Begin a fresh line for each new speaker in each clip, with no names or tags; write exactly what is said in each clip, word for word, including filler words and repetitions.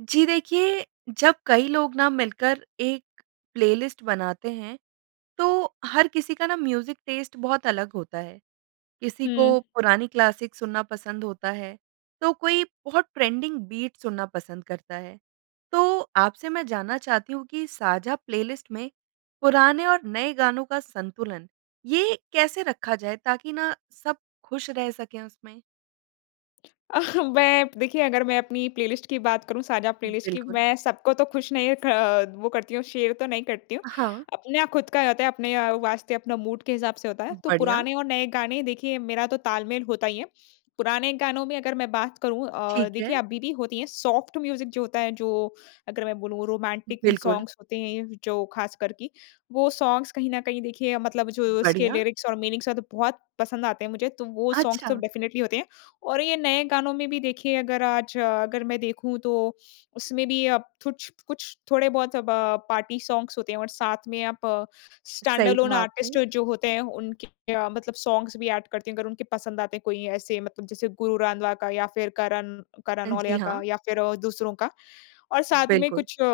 जी। देखिए जब कई लोग ना मिलकर एक प्लेलिस्ट बनाते हैं तो हर किसी का ना म्यूज़िक टेस्ट बहुत अलग होता है किसी
हुँ।
को पुरानी क्लासिक सुनना पसंद होता है तो कोई बहुत ट्रेंडिंग बीट सुनना पसंद करता है। तो आपसे मैं जानना चाहती हूँ कि साझा प्लेलिस्ट में पुराने और नए गानों का संतुलन ये कैसे रखा जाए ताकि ना सब खुश रह सके उसमें?
अह बै देखिए अगर मैं अपनी प्लेलिस्ट की बात करूँ साझा प्लेलिस्ट की
बिल्कुल।
मैं सबको तो खुश नहीं खा वो करती हूँ शेयर तो नहीं करती हूँ।
अ हाँ।
आपना खुद का जाता है अपने अ, वास्ते अपना मूड के हिसाब से होता है। तो
बढ़िया।
पुराने और नए गाने देखिए मेरा तो ताल-मेल होता ही है पुराने गानों में अगर मैं बात करूँ अ,
ठीक
देखिए
है।
आप बीदी होती हैं सॉफ्ट म्यूज़िक जो होता है जो अगर मैं बोलूँ रोमांटिक
बिल्कुल।
सॉन्ग्स होते हैं जो ख़ासकर कि वो सॉन्ग्स कहीं ना कहीं देखिए मतलब जो उसके
बढ़िया।
लिरिक्स और मीनिंग्स हैं तो बहुत पसंद आते हैं मुझे तो वो सॉन्ग्स तो
अच्छा।
डेफ़िनेटली होते हैं और ये नए गानों में भी देखिए अगर आज अगर मैं देखूँ तो उसमें भी अब थुछ-कुछ थोड़े बहुत अब पार्टी सॉन्ग्स होते हैं और साथ में आप स्टैंड
सही
अलोन
कहा
आर्टिस्ट
आपने।
जो होते हैं उनके मतलब सॉन्ग्स भी ऐड करते हैं अगर उनके पसंद आते हैं कोई ऐसे मतलब जैसे गुरु रंधावा का या फिर करण करण
अ जी।
नौल्या का
हाँ।
या फिर दूसरों का और साथ में
बिल्कुल।
कुछ अ,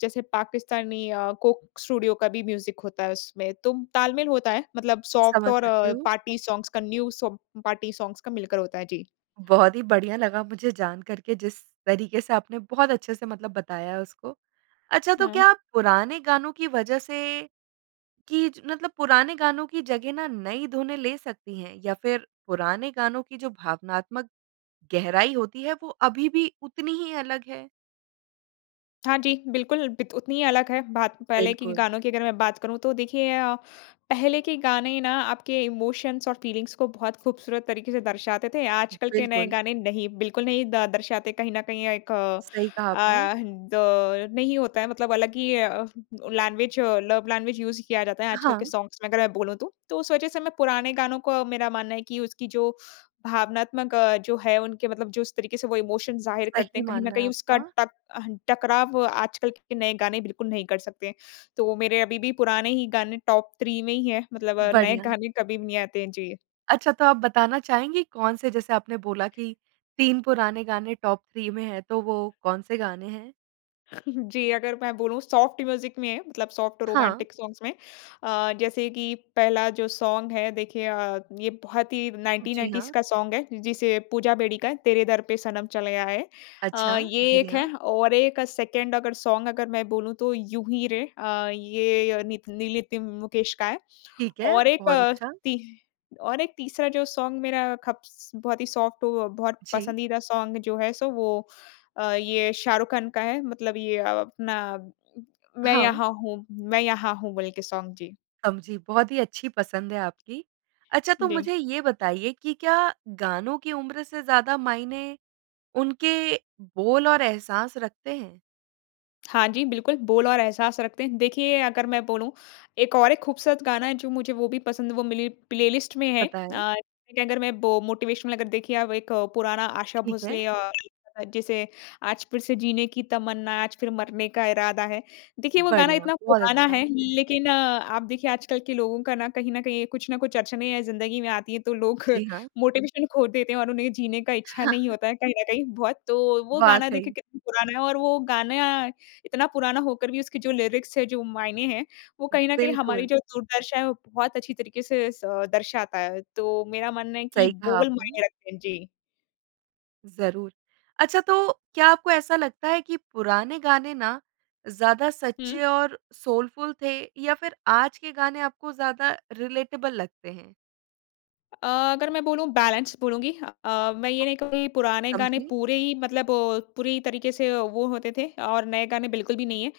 जैसे पाकिस्तानी अ, कोक स्टूडियो का भी म्यूज़िक होता है उसमें। तो ताल-मेल होता है मतलब सॉफ्ट
समझ
और
सकती हूँ।
पार्टी सॉन्ग्स का, न्यू सब पार्टी सॉन्ग्स का मिलकर होता है। जी।
बहुत ही बढ़िया लगा मुझे जानकर के जिस तरीके से आपने बहुत अच्छे से मतलब बताया उसको। अच्छा तो
हुँ।
क्या पुराने गानों की वज़ह से कि मतलब पुराने गानों की जगह ना नई धुनें ले सकती हैं? या फिर पुराने गानों की जो भावनात्मक गहराई होती है वो अभी भी उतनी ही अलग है?
हाँ जी, बिल्कुल बित उतनी ही अलग है बात। पहले की की
बिल्कुल।
गानों की अगर मैं बात करूँ तो देखिए अ, पहले के गाने ना आप के इमोशन्स और फीलिंग्स को बहुत ख़ूबसूरत तरीके से दर्शाते थे। आज कल के नए
बिल्कुल।
गाने नहीं, बिल्कुल नहीं द दर्शाते कहीं ना कहीं अ, एक अ,
सही कहा आपने।
दौर नहीं होता है मतलब अलग ही अ, लैंग्वेज अ, लव लैंग्वेज यूज़ किया जाता है आजकल के
हाँ।
सॉन्ग्स में, अगर मैं बोलूँ तो। तो उस वजह से मैं पुराने गानों को मेरा मानना है कि उसकी जो भावनात्मक अ, जो है उनके मतलब जो इस तरीके से वो इमोशन ज़ाहिर करते
सही
हैं, कहीं न
मानना है
कहीं उसका
आपका।
टक अहन टकराव आजकल के नए गाने बिल्कुल नहीं कर सकते। तो मेरे अभी भी पुराने ही गाने टॉप थ्री में ही हैं। मतलब नए
बढ़िया।
गाने कभी भी नहीं आते हैं। जी।
अच्छा, तो आप बताना चाहेंगे कौन-से जैसे आपने बोला कि तीन पुराने गाने टॉप थ्री में हैं, तो वो कौन-से गाने हैं?
जी, अगर मैं बोलूँ सॉफ़्ट म्यूज़िक में मतलब सॉफ़्ट
हाँ।
रोमांटिक सॉन्ग्स में अ, जैसे कि पहला जो सॉन्ग है देखिए अ, ये बहुत ही नाइन्टीन
जी,
नाइन्टीज़
हाँ।
का सॉन्ग है जिसे पूजा बेदी का है, तेरे दर पे सनम चले आए।
अच्छा,
अ, ये एक
बढ़िया।
है और एक सेकंड अगर सॉन्ग अगर मैं बोलूँ तो, यूँ ही रे। अ, ये य नित नील नितिन मुकेश का है।
ठीक है,
और एक
बहुत
अ
अच्छा।
तिह और एक तीसरा जो सॉन्ग मेरा खप्स बहुत ही सॉफ़्ट हो अ, बहुत
जी।
पसंदीदा सॉन्ग जो है सो वो अ, ये शाहरुख खान का है मतलब ये अ, अपना मैं
हाँ।
यहाँ हूँ मैं यहाँ हूँ, बोल के सॉन्ग। जी।
समझी, बहुत ही अच्छी पसंद है आपकी। अच्छा, तो
जी।
मुझे ये बताइए कि क्या गानों की उम्र से ज़्यादा मायने उनके बोल और एहसास रखते हैं?
हाँ, जी। बिल्कुल बोल और एहसास रखते हैं। देखिए अगर मैं बोलूँ एक और एक खूबसूरत गाना है जो मुझे वो भी पसंद वो मिली प्लेलिस्ट में है।
पता है।
अ, लेकिन अगर मैं बो मोटिवेशनल अगर देखिए आप एक पुराना आशा
ठीक है।
भोसले अ "जिसे आज फिर से जीने की तमन्ना है आज फिर मरने का इरादा है।" देखिए वो गाना
बढ़िया
इतना
बहुत
पुराना है
अच्छा।
लेकिन आप देखिए आजकल के लोगों का न कहीं न कहीं कुछ ना कुछ अड़चनें या ज़िंदगी में आती हैं तो लोग
जी, हाँ।
मोटिवेशन खो देते हैं और उन्हें जीने का इच्छा नहीं
हाँ।
होता है कहीं ना कहीं बहुत। तो वो गाना देखिए
वाक़ई।
कितना पुराना है और वो गाना इतना पुराना होकर भी उसकी जो लीरिक्स है जो मायने हैं वो
उ,
कहीं ना कहीं हमारी
बिल्कुल।
जो दुर्दशा है वो बहुत अच्छी तरीके से स दर्शाता है। तो मेरा मानना है कि
सही कहा
बोल
आपने।
मायने रखते हैं। जी।
ज़रूर। अच्छा तो क्या आपको ऐसा लगता है कि पुराने गाने ना ज़्यादा
हुँ।
सच्चे और सोलफ़ुल थे या फिर आज के गाने आपको ज़्यादा रिलेटेबल लगते हैं?
अ, अगर मैं बोलूँ बैलेंस बोलूँगी। अ, मैं ये
[unintelligible]
नहीं कहूँगी पुराने गाने
समझी।
पूरे ही मतलब पूरी तरीके से वो होते थे और नए गाने बिल्कुल भी नहीं हैं।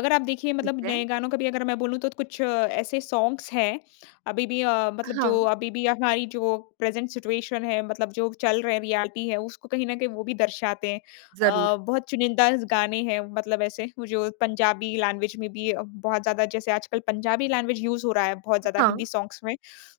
अगर आप देखिए
ठीक
मतलब नए
है।
गानों का भी अगर मैं बोलूँ तो कुछ ऐसे सॉन्ग्स हैं अभी भी अ, मतलब जो
हाँ।
अभी भी हमारी जो प्रेज़ेन्ट सिचुएशन है मतलब जो चल रहे हैं रियलिटी है उसको कहीं ना कहीं वो भी दर्शाते हैं।
ज़रूर।
अ, बहुत चुनिंदाज गाने हैं मतलब ऐसे वो जो पंजाबी लैंग्वेज में भी अ, बहुत ज़्यादा जैसे आजकल पंजाबी लैंग्वेज यूज़ हो रहा है बहुत ज़्यादा
हाँ।
हिन्दी सॉन्ग्स में।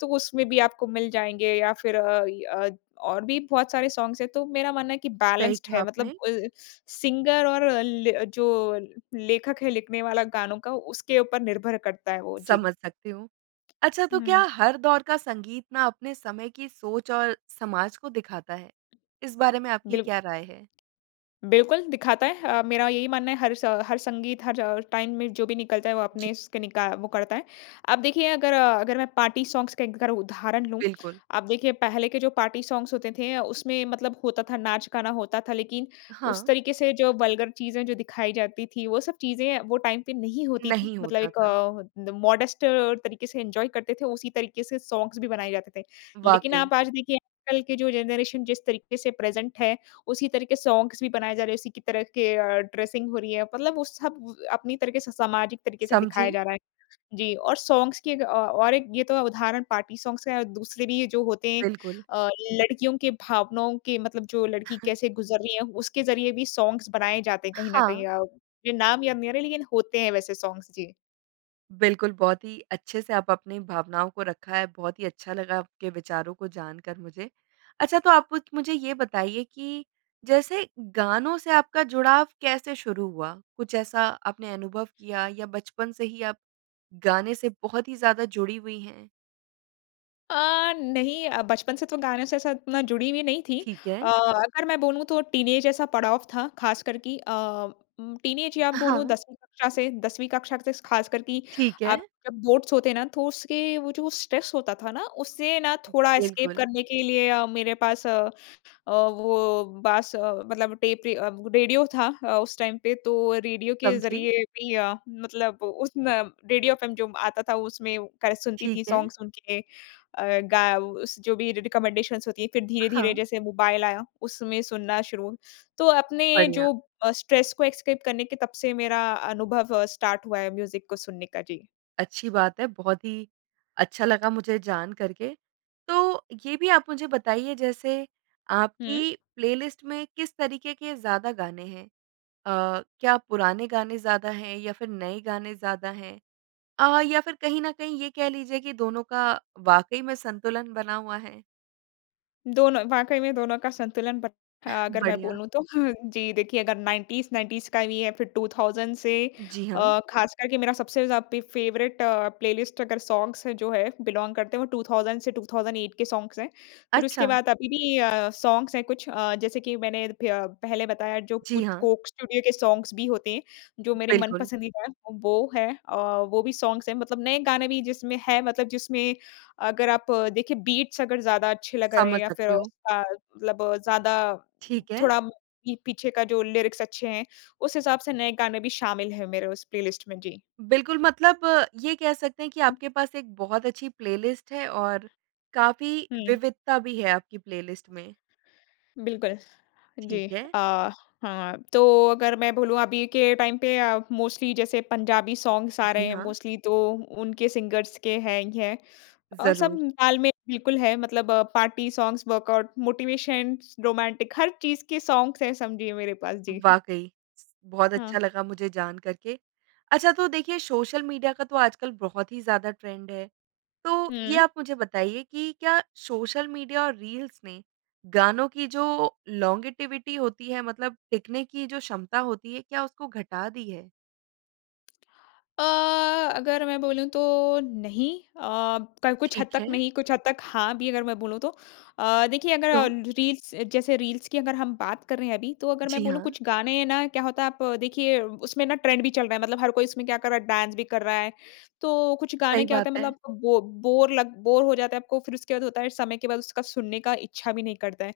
तो उसमें भी आपको मिल जाएँगे या फिर अ, इ अ, और भी बहुत सारे सॉन्ग्स हैं। तो मेरा मानना है कि
सही
बैलेन्स्ड
कहा
है मतलब
आपने।
अ, सिंगर और ले अ, जो लेखक है लिखने वाला गानों का उसके ऊपर निर्भर करता है वो। जी।
समझ सकती हूँ। अच्छा तो
हुँ।
क्या हर दौर का संगीत ना अपने समय की सोच और समाज को दिखाता है? इस बारे में आपकी
बिल
क्या राय है?
बिल्कुल दिखाता है अ, मेरा यही मानना है हर स हर संगीत हर टाइम में जो भी निकलता है वो
जी।
अपने इसके निका वो करता है। अब देखिए अगर अगर मैं पार्टी सॉन्ग्स के एक अगर उदाहरण लूँ।
बिल्कुल।
आप देखिए पहले के जो पार्टी सॉन्ग्स होते थे अ, उसमें मतलब होता था नाच-गाना होता था लेकिन उस
हाँ।
तरीके से जो वल्गर चीज़ें जो दिखाई जाती थी वो सब चीज़ें वो टाइम पे नहीं होती थी।
नहीं
मतलब
होता
एक
था।
द मॉडेस्ट तरीके से इन्जॉय करते थे उसी तरीके से सॉन्ग्स भी बनाए जाते थे। लेकिन
वाक़ई।
आप आज देखिए कल के जो जनरेशन जिस तरीके से प्रेज़ेन्ट है उसी तरीके सॉन्ग्स भी बनाए जा रहे हैं उसी की तरह के अ, ड्रेसिंग हो रही है। मतलब वो सब अपनी तरीके से सामाजिक तरीके से दिखाया
समझी।
जा रहा है। जी और सॉन्ग्स की एक अ, और एक ये तो है उदाहरण पार्टी सॉन्ग्स का है और दूसरे भी ये जो होते हैं,
बिल्कुल।
अ, लड़कियों के भावनाओं के मतलब जो लड़की कैसे गुज़र रही है, उसके ज़रिए भी सॉन्ग्स बनाए जाते हैं कहीं ना कहीं।
हाँ।
अ, मुझे नाम याद नहीं आ रहे लेकिन होते हैं वैसे सॉन्ग्स। जी।
बिल्कुल बहुत ही अच्छे से आप अपनी भावनाओं को रखा है। बहुत ही अच्छा लगा आपके विचारों को जानकर मुझे। अच्छा तो आप उत मुझे ये बताइए कि जैसे गानों से आपका जुड़ाव कैसे शुरू हुआ? कुछ ऐसा आपने अनुभव किया या बचपन से ही आप गाने से बहुत ही ज़्यादा जुड़ी हुई हैं?
अ, नहीं अ, बचपन से तो गानों से ऐसा उतना जुड़ी हुई नहीं थी।
ठीक
अ,
है।
अगर मैं बोलूँ तो टीनएज ऐसा पड़ाव था ख़ासकर कि अ, उम, टीनएज या बोलूँ
हाँ।
दसवीं कक्षा से। दसवीं कक्षा से ख़ासकर कि
ठीक
आप
है।
जब बोर्ड्स होते हैं ना तो उसके वो जो स्ट्रेस होता था ना उससे ना थोड़ा एस्केप
बिल्कुल।
करने के लिए अ, मेरे पास अ अ, वो बाँस अ, मतलब टेप रि अ, रेडियो था अ, उस टाइम पे। तो रेडियो के
समझी।
ज़रिए भी अ, मतलब उस न रेडियो एफएम जो आता था उसमें का सुनती
ठीक
थी
है।
सॉन्ग्स उनके अ, गा उस जो भी रिकमेंडेशन्स होती हैं। फिर धीरे-धीरे
हाँ।
जैसे मोबाइल आया उसमें सुनना शुरू। तो अपने
बढ़िया।
जो अ, स्ट्रेस को एस्केप करने के तब से मेरा अनुभव अ, स्टार्ट हुआ है म्यूज़िक को सुनने का। जी।
अच्छी बात है बहुत ही अच्छा लगा मुझे जानकर के। तो ये भी आप मुझे बताइए जैसे
हुँ।
आपकी प्लेलिस्ट में किस तरीके के ज़्यादा गाने हैं? अ, क्या पुराने गाने ज़्यादा हैं या फिर नए गाने ज़्यादा हैं? अ, या फिर कहीं ना कहीं ये कह लीजिए कि दोनों का वाक़ई में संतुलन बना हुआ है?
दोनों, वाक़ई में दोनों का संतुलन बट अ, अगर मैं
बढ़िया।
बोलूँ तो जी देखिए, अगर नाइंटीज़ नाइंटीज़ का भी है, फिर टू थाउज़ंड से
जी, हाँ।
अ, ख़ासकर के मेरा सबसे ज़ा पे फ़ेवरेट प्लेलिस्ट अगर सॉन्ग्स जो हैं बिलोंग करते हैं, वो टू थाउज़ंड से टू थाउज़ंड ऐट के सॉन्ग्स हैं। फिर उसके
अच्छा!
बाद अभी भी अ, सॉन्ग्स हैं कुछ अ, जैसे कि मैंने फ्य पहले बताया जो
जी,
कुछ
हाँ।
कोक स्टूडियो के सॉन्ग्स भी होते हैं, जो मेरे
बिल्कुल।
मनपसंदीदा हैं, वो हैं अ, वो भी सॉन्ग्स हैं। मतलब नए गाने भी जिसमें हैं मतलब जिसमें अगर आप देखें बीट्स अगर ज़्यादा अच्छे लगा रहे हैं
समझ
या फिर
सकती हूँ।
उसका मतलब ज़्यादा
ठीक है।
थोड़ा पी पीछे का जो लिरिक्स अच्छे हैं, उस हिसाब से नए गाने भी शामिल हैं मेरे उस प्लेलिस्ट में। जी।
बिल्कुल, मतलब ये कह सकते हैं कि आपके पास एक बहुत अच्छी प्लेलिस्ट है और काफ़ी
हुँ।
विविधता भी है आपकी प्लेलिस्ट में।
बिल्कुल, जी।
ठीक है।
अ, हाँ, तो अगर मैं बोलूँ अभी के टाइम पे अ, मोस्टली जैसे पंजाबी सॉन्ग्स आ रहे
जी,
हैं
हाँ।
मोस्टली तो उनके सिंगर्स के हैं ही हैं। अ, सब
ज़रूर।
तालमेल बिल्कुल है मतलब party songs, workout, motivations, romantic, हर चीज़ के सॉन्ग्स हैं समझिए मेरे पास। जी।
वाक़ई। बहुत अच्छा
हाँ।
लगा मुझे जानकर के। अच्छा, तो देखिए सोशल मीडिया का तो आजकल बहुत ही ज़्यादा ट्रेंड है, तो ये
हुँ।
आप मुझे बताइए कि क्या सोशल मीडिया और रील्स ने गानों की जो लोंगेटिविटी होती है मतलब देखने की ये जो क्षमता होती है, क्या उसको घटा दी है?
अ, अगर मैं बोलूँ तो नहीं अ, कल कुछ हद
ठीक
तक
है।
नहीं कुछ हद तक हाँ भी अगर मैं बोलूँ तो। अ, देखिए अगर
तो?
रील्स जैसे रील्स की अगर हम बात कर रहे हैं अभी तो अगर मैं
जी
बोलूँ
हाँ।
कुछ गाने ना क्या होता है आप देखिए उसमें ना ट्रेंड भी चल रहा है मतलब हर कोई इसमें क्या कर रहा है डांस भी कर रहा है। तो कुछ गाने
सही
क्या
बात
होता है
है।
मतलब बो बोर लग बोर हो जाता है आपको फ़िर उसके बाद होता है इस समय के बाद उसका सुनने का इच्छा भी नहीं करता है।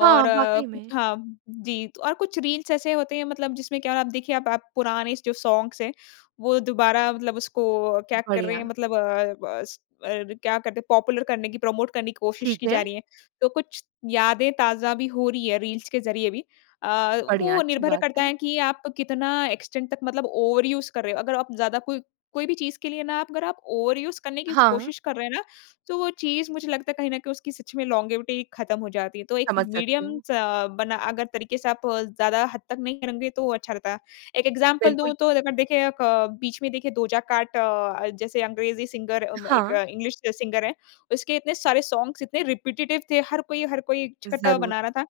हाँ,
और
वाक़ई में।
हाँ जी और कुछ रील्स ऐसे होते हैं मतलब जिसमें क्या आप देखिए आप आप पुराने जो सॉन्ग्स हैं वो दोबारा मतलब उसको क्या कर रहे हैं
बढ़िया।
मतलब अ अ, स क्या करते हैं पॉपुलर करने की प्रमोट करने की कोशिश की
ठीक
जा
है।
रही है। तो कुछ यादें ताज़ा भी हो रही है रील्स के ज़रिये भी। अ,
बढ़िया
वो
अच्छी
निर्भर
बात
करता
है।
है कि आप कितना एक्सटेंट तक मतलब ओवरयूज़ कर रहे हो अगर आप ज़्यादा कोई कोई भी चीज़ के लिए ना आप अगर आप ओवरयूज़ करने की
हाँ।
कोशिश कर रहे हैं ना। तो वो चीज़ मुझे लगता है कहीं ना कहीं उसकी सच में लॉन्गेविटी खत्म हो जाती है। तो एक
समझ सकती हूँ।
मीडियमस अ, बना अगर तरीके से आप ज़्यादा हद तक नहीं करोगे तो वो अच्छा रहता। एक एग्ज़ाम्पल दूँ
बिल्कुल।
तो अगर देखें बीच में देखिए डोजा कैट अ, जैसे अंग्रेज़ी सिंगर एक
हाँ।
इंग्लिश सिंगर है, उसके इतने सारे सॉन्ग्स इतने रिपेटिटिव थे। हर कोई, हर कोई एक छठा
ज़रूर।
बना रहा था।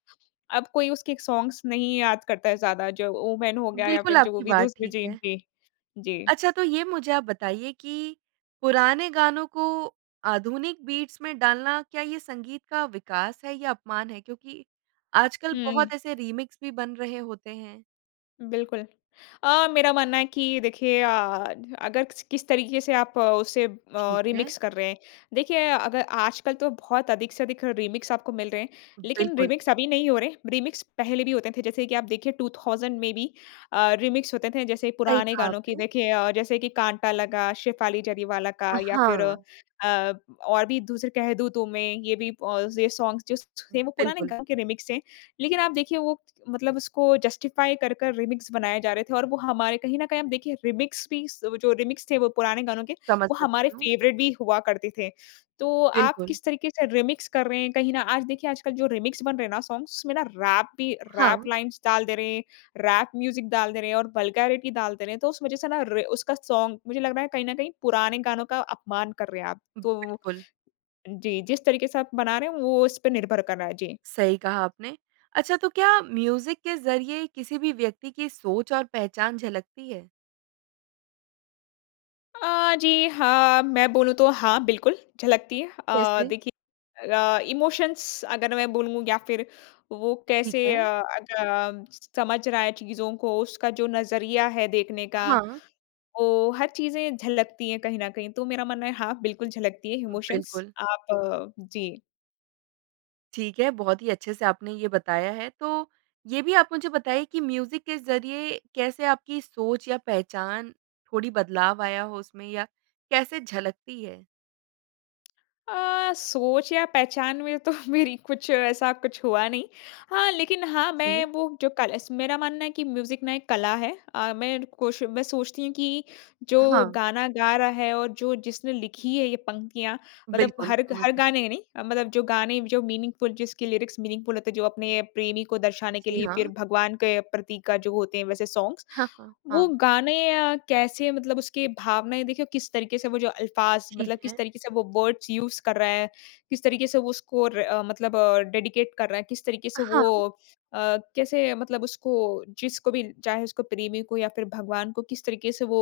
अब कोई उसके सॉन्ग्स नहीं याद करता है ज़्यादा जो ओमान हो गया या
बिल्कुल
फ़िर जो वो
आपकी
भी
बात
दूसरी
ठीक
चीज़
है।
थी। जी।
अच्छा तो ये मुझे आप बताइए कि पुराने गानों को आधुनिक बीट्स में डालना, क्या ये संगीत का विकास है या अपमान है क्योंकि आजकल बहुत
हुँ।
ऐसे रीमिक्स भी बन रहे होते हैं?
बिल्कुल, अ, मेरा मानना है कि देखिए अ, अगर किस तरीके से आप उसे अ,
ठीक है।
रीमिक्स कर रहे हैं। देखिए अगर आजकल तो बहुत अधिक से अधिक रीमिक्स आपको मिल रहे हैं लेकिन
बिल्कुल।
रीमिक्स अभी नहीं हो रहे हैं। रीमिक्स पहले भी होते थे जैसे कि आप देखिए टू थाउजेंड में भी अ, रीमिक्स होते थे जैसे
सही
पुराने
कहा
गानों की
आपने।
देखिए अ जैसे कि काँटा लगा, शेफाली जरीवाला
अ,
का या फ़िर अ
हाँ।
अ, और भी दूसरे कह दूँ तुम्हें ये भी ऑल ये सॉन्ग्स जो थे वो पुराने
बिल्कुल।
गाने के रीमिक्स हैं। लेकिन आप देखिए वो मतलब उसको जस्टिफ़ाई कर, कर रीमिक्स बनाया जा रहे थे और वो हमारे कहीं ना कहीं हम देखिए रीमिक्स भी जो रीमिक्स थे। वो पुराने गानों के
समझ
वो हमारे
सकती हूँ।
फ़ेवरेट भी हुआ करते थे। तो आप
बिल्कुल।
किस तरीके से रीमिक्स कर रहे हैं कहीं ना आज देखिए आजकल जो रीमिक्स बन रहे हैं ना सॉन्ग्स उसमें ना रैप भी, रैप
हाँ।
लाइन्स डाल दे रहे हैं, रैप म्यूज़िक डाल दे रहे हैं और वल्गैरिटी डाल दे रहे हैं। तो उस वज़ह से ना र उसका सॉन्ग मुझे लग रहा है कहीं ना कहीं पुराने गानों का अपमान कर रहे हैं आप। तो
बिल्कुल।
जी जिस तरीके से आप बना रहे हैं वो इस पर निर्भर कर रहा है। जी।
सही कहा आपने, अच्छा तो क्या म्यूज़िक के ज़रिये किसी भी व्यक्ति की सोच और पहचान झलकती है?
अ, जी, हाँ, मैं बोलूँ तो हाँ, बिल्कुल, झलकती है। अ,
कैसे?
देखिए अ, इमोशंस अगर मैं बोलूँ या फ़िर वो
ठीक
कैसे
है।
अ, अग अ, समझ रहा है चीज़ों को, उसका जो नज़रिया है देखने का,
हाँ।
वो हर चीज़ें झलकती है कहीं न कहीं। तो मेरा मानना है, हाँ, बिल्कुल झलकती है इमोशंस।
बिल्कुल।
आप जी।
ठीक है, बहुत ही अच्छे से आपने ये बताया है। तो, ये भी आप मुझे बताएँ कि म्यूज़िक के ज़रिए कैसे आपकी सोच या पहचान, थोड़ी बदलाव आया हो उसमें या कैसे झलकती है?
अ, सोच या पहचान में तो मेरी कुछ ऐसा कुछ हुआ नहीं। हाँ, लेकिन हाँ, मैं
जी।
वो जो कल स मेरा मानना है कि म्यूज़िक ना एक कला है। अ, मैं ण कोश मैं सोचती हूँ कि जो
हाँ।
गाना गा रहा है और जो जिसने लिखी है ये पंक्तियाँ मतलब
बिल्कुल,
हर ग
समझ
हर
सकती
गाने
हूँ।
नहीं अ, मतलब जो गाने जो मीनिंगफुल जिसकी लिरिक्स मीनिंगफुल होते हैं, जो अपने प्रेमी को दर्शाने के
जी,
लिए, फिर
हाँ।
भगवान के प्रतीक का जो होते हैं, वैसे सॉन्ग्स।
हाँ, हाँ,
वो
हाँ।
गाने अ, कैसे मतलब उसके भावनाएँ देखिए किस तरीके से वो जो अल्फाज़
ठीक
मतलब
है।
किस तरीके से वो वर्ड्स यूज़ कर रहा है, किस तरीके से वो स्कोर अ, मतलब अ, डेडिकेट कर रहा है, किस तरीके
अ,
से
हाँ।
वो अ, कैसे मतलब उसको जिसको भी चाहे उसको, प्रेमी को या फिर भगवान को किस तरीके से वो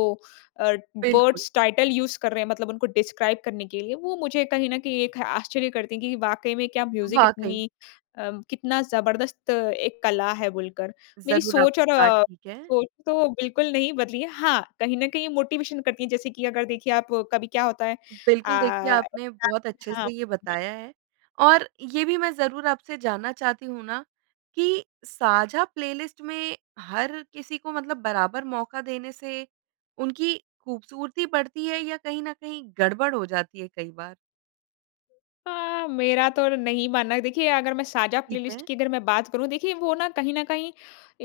अ,
बिल्कुल।
वर्ड्स टाइटल यूज़ कर रहे हैं मतलब उनको डिस्क्राइब करने के लिए, वो मुझे कहीं न कहीं एक आश्चर्य करती है कि वाक़ई में क्या म्यूज़िक
वाक़ई।
इतनी अ, कितना ज़बरदस्त एक कला है बोलकर। मेरी
ज़रूर, आप
सोच और
की बात
अ,
ठीक है।
सोच तो बिल्कुल नहीं बदली है। हाँ, कहीं न कहीं मोटिवेशन करती है जैसे कि अगर देखिए आप, कभी क्या होता है अ,
बिल्कुल, देखिए आपने बहुत अच्छे
हाँ,
से ये
जी।
बताया है। और ये भी मैं ज़रूर आपसे जानना चाहती हूँ ना कि साझा प्लेलिस्ट में हर किसी को मतलब बराबर मौका देने से उनकी ख़ूबसूरती बढ़ती है या कहीं न कहीं गड़बड़ हो जाती है कई बार?
अ, मेरा तो नहीं मानना है। देखिए, अगर मैं साझा
ठीक
प्लेलिस्ट
है।
की अगर मैं बात करूँ, देखिए, वो ना कहीं ना कहीं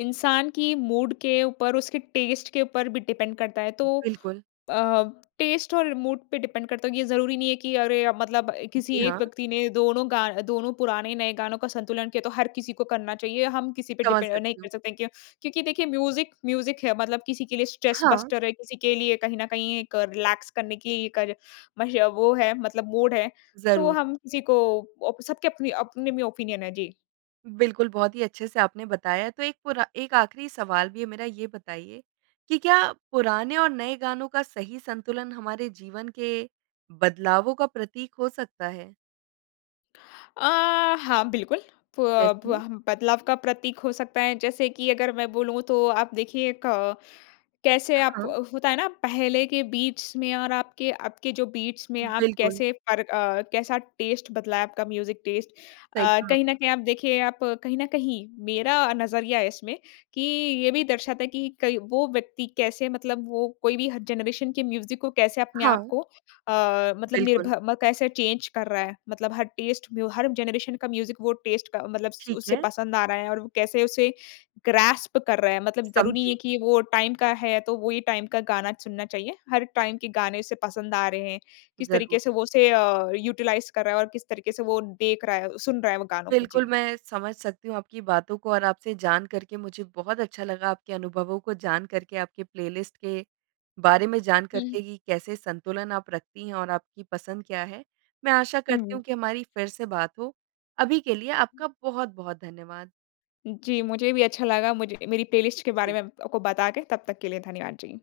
इंसान की मूड के ऊपर, उसके टेस्ट के ऊपर भी डिपेंड करता है तो
बिल्कुल।
अ, टेस्ट और मूड पे डिपेंड करता है कि ये ज़रूरी नहीं है कि अरे, अब मतलब अ, किसी
जी,
एक
हाँ।
व्यक्ति ने दोनों गा दोनों पुराने, नए गानों का संतुलन किया, तो हर किसी को करना चाहिए। हम किसी पे
समझ
डिपेंड अ, नहीं
सकती
कर
हूँ।
सकते हैं क्य क्योंकि देखिए म्यूज़िक, म्यूज़िक है मतलब किसी के लिए स्ट्रेस
हाँ।
बस्टर है, किसी के लिए कहीं ना कहीं एक रिलैक्स करने की कर मश वो है मतलब मूड है। तो
ज़रूर।
हम किसी को ओप सबके अपने-अपने में ओपिनियन हैं। जी।
बिल्कुल, बहुत ही अच्छे से आपने बताया। तो एक पूरा एक आखिरी सवाल भी है मेरा। ये बताइए कि क्या पुराने और नए गानों का सही संतुलन हमारे जीवन के बदलावों का प्रतीक हो सकता है?
अ, हाँ बिल्कुल। प
प्रेस में।
बह बदलाव का प्रतीक हो सकता है जैसे कि अगर मैं बोलूँ, तो आप देखिए एक अ, कैसे
अ,
आप
हाँ।
अ, होता है ना, पहले के बीट्स में और आपके अब के जो बीट्स में आप
बिल्कुल।
कैसे फ़र्क अ, कैसा टेस्ट बदला है आपका म्यूज़िक टेस्ट।
सही
अ,
कहा आपने।
कहीं ना कहीं आप देखिए आप कहीं ना कहीं, मेरा अ, नज़रिया है इसमें कि ये भी दर्शाता है कि कई वो व्यक्ति कैसे मतलब वो कोई भी हर जनरेशन के म्यूज़िक को कैसे अपने
हाँ।
आपको अ, मतलब
बिल्कुल।
निर्भर म कैसे चेंज कर रहा है, मतलब हर टेस्ट में वो हर जनरेशन का म्यूज़िक वो टेस्ट का मतलब स
ठीक
उसे
है।
पसंद आ रहा है और वो कैसे उसे ग्रैस्प कर रहा है। मतलब ज़रूरी नहीं है
समझी।
कि वो टाइम का है, तो वो ही टाइम का गाना चुनना चाहिए। हर टाइम के गाने उसे पसंद आ रहे हैं। किस
ज़रूर।
तरीके से वो उसे अ, यूटिलाइज़ कर रहा है और किस तरीके से वो देख रहा है, सुन रहा है वो गानों को।
बिल्कुल,
जी।
मैं समझ सकती हूँ आपकी बातों को और आपसे जान करके मुझे बहुत अच्छा लगा, आपके अनुभवों को जान करके, आपके प्लेलिस्ट के बारे में जान
हुँ।
करके कि कैसे संतुलन आप रखती हैं और आपकी पसंद क्या है। मैं आशा करती
हुँ।
हूँ कि हमारी फिर से बात हो। अभी के लिए आपका बहुत-बहुत धन्यवाद।
जी, मुझे भी अच्छा लगा मुझे मेरी प्लेलिस्ट के बारे
जी।
में आपको बताके। तब तक के लिए धन्यवाद। जी।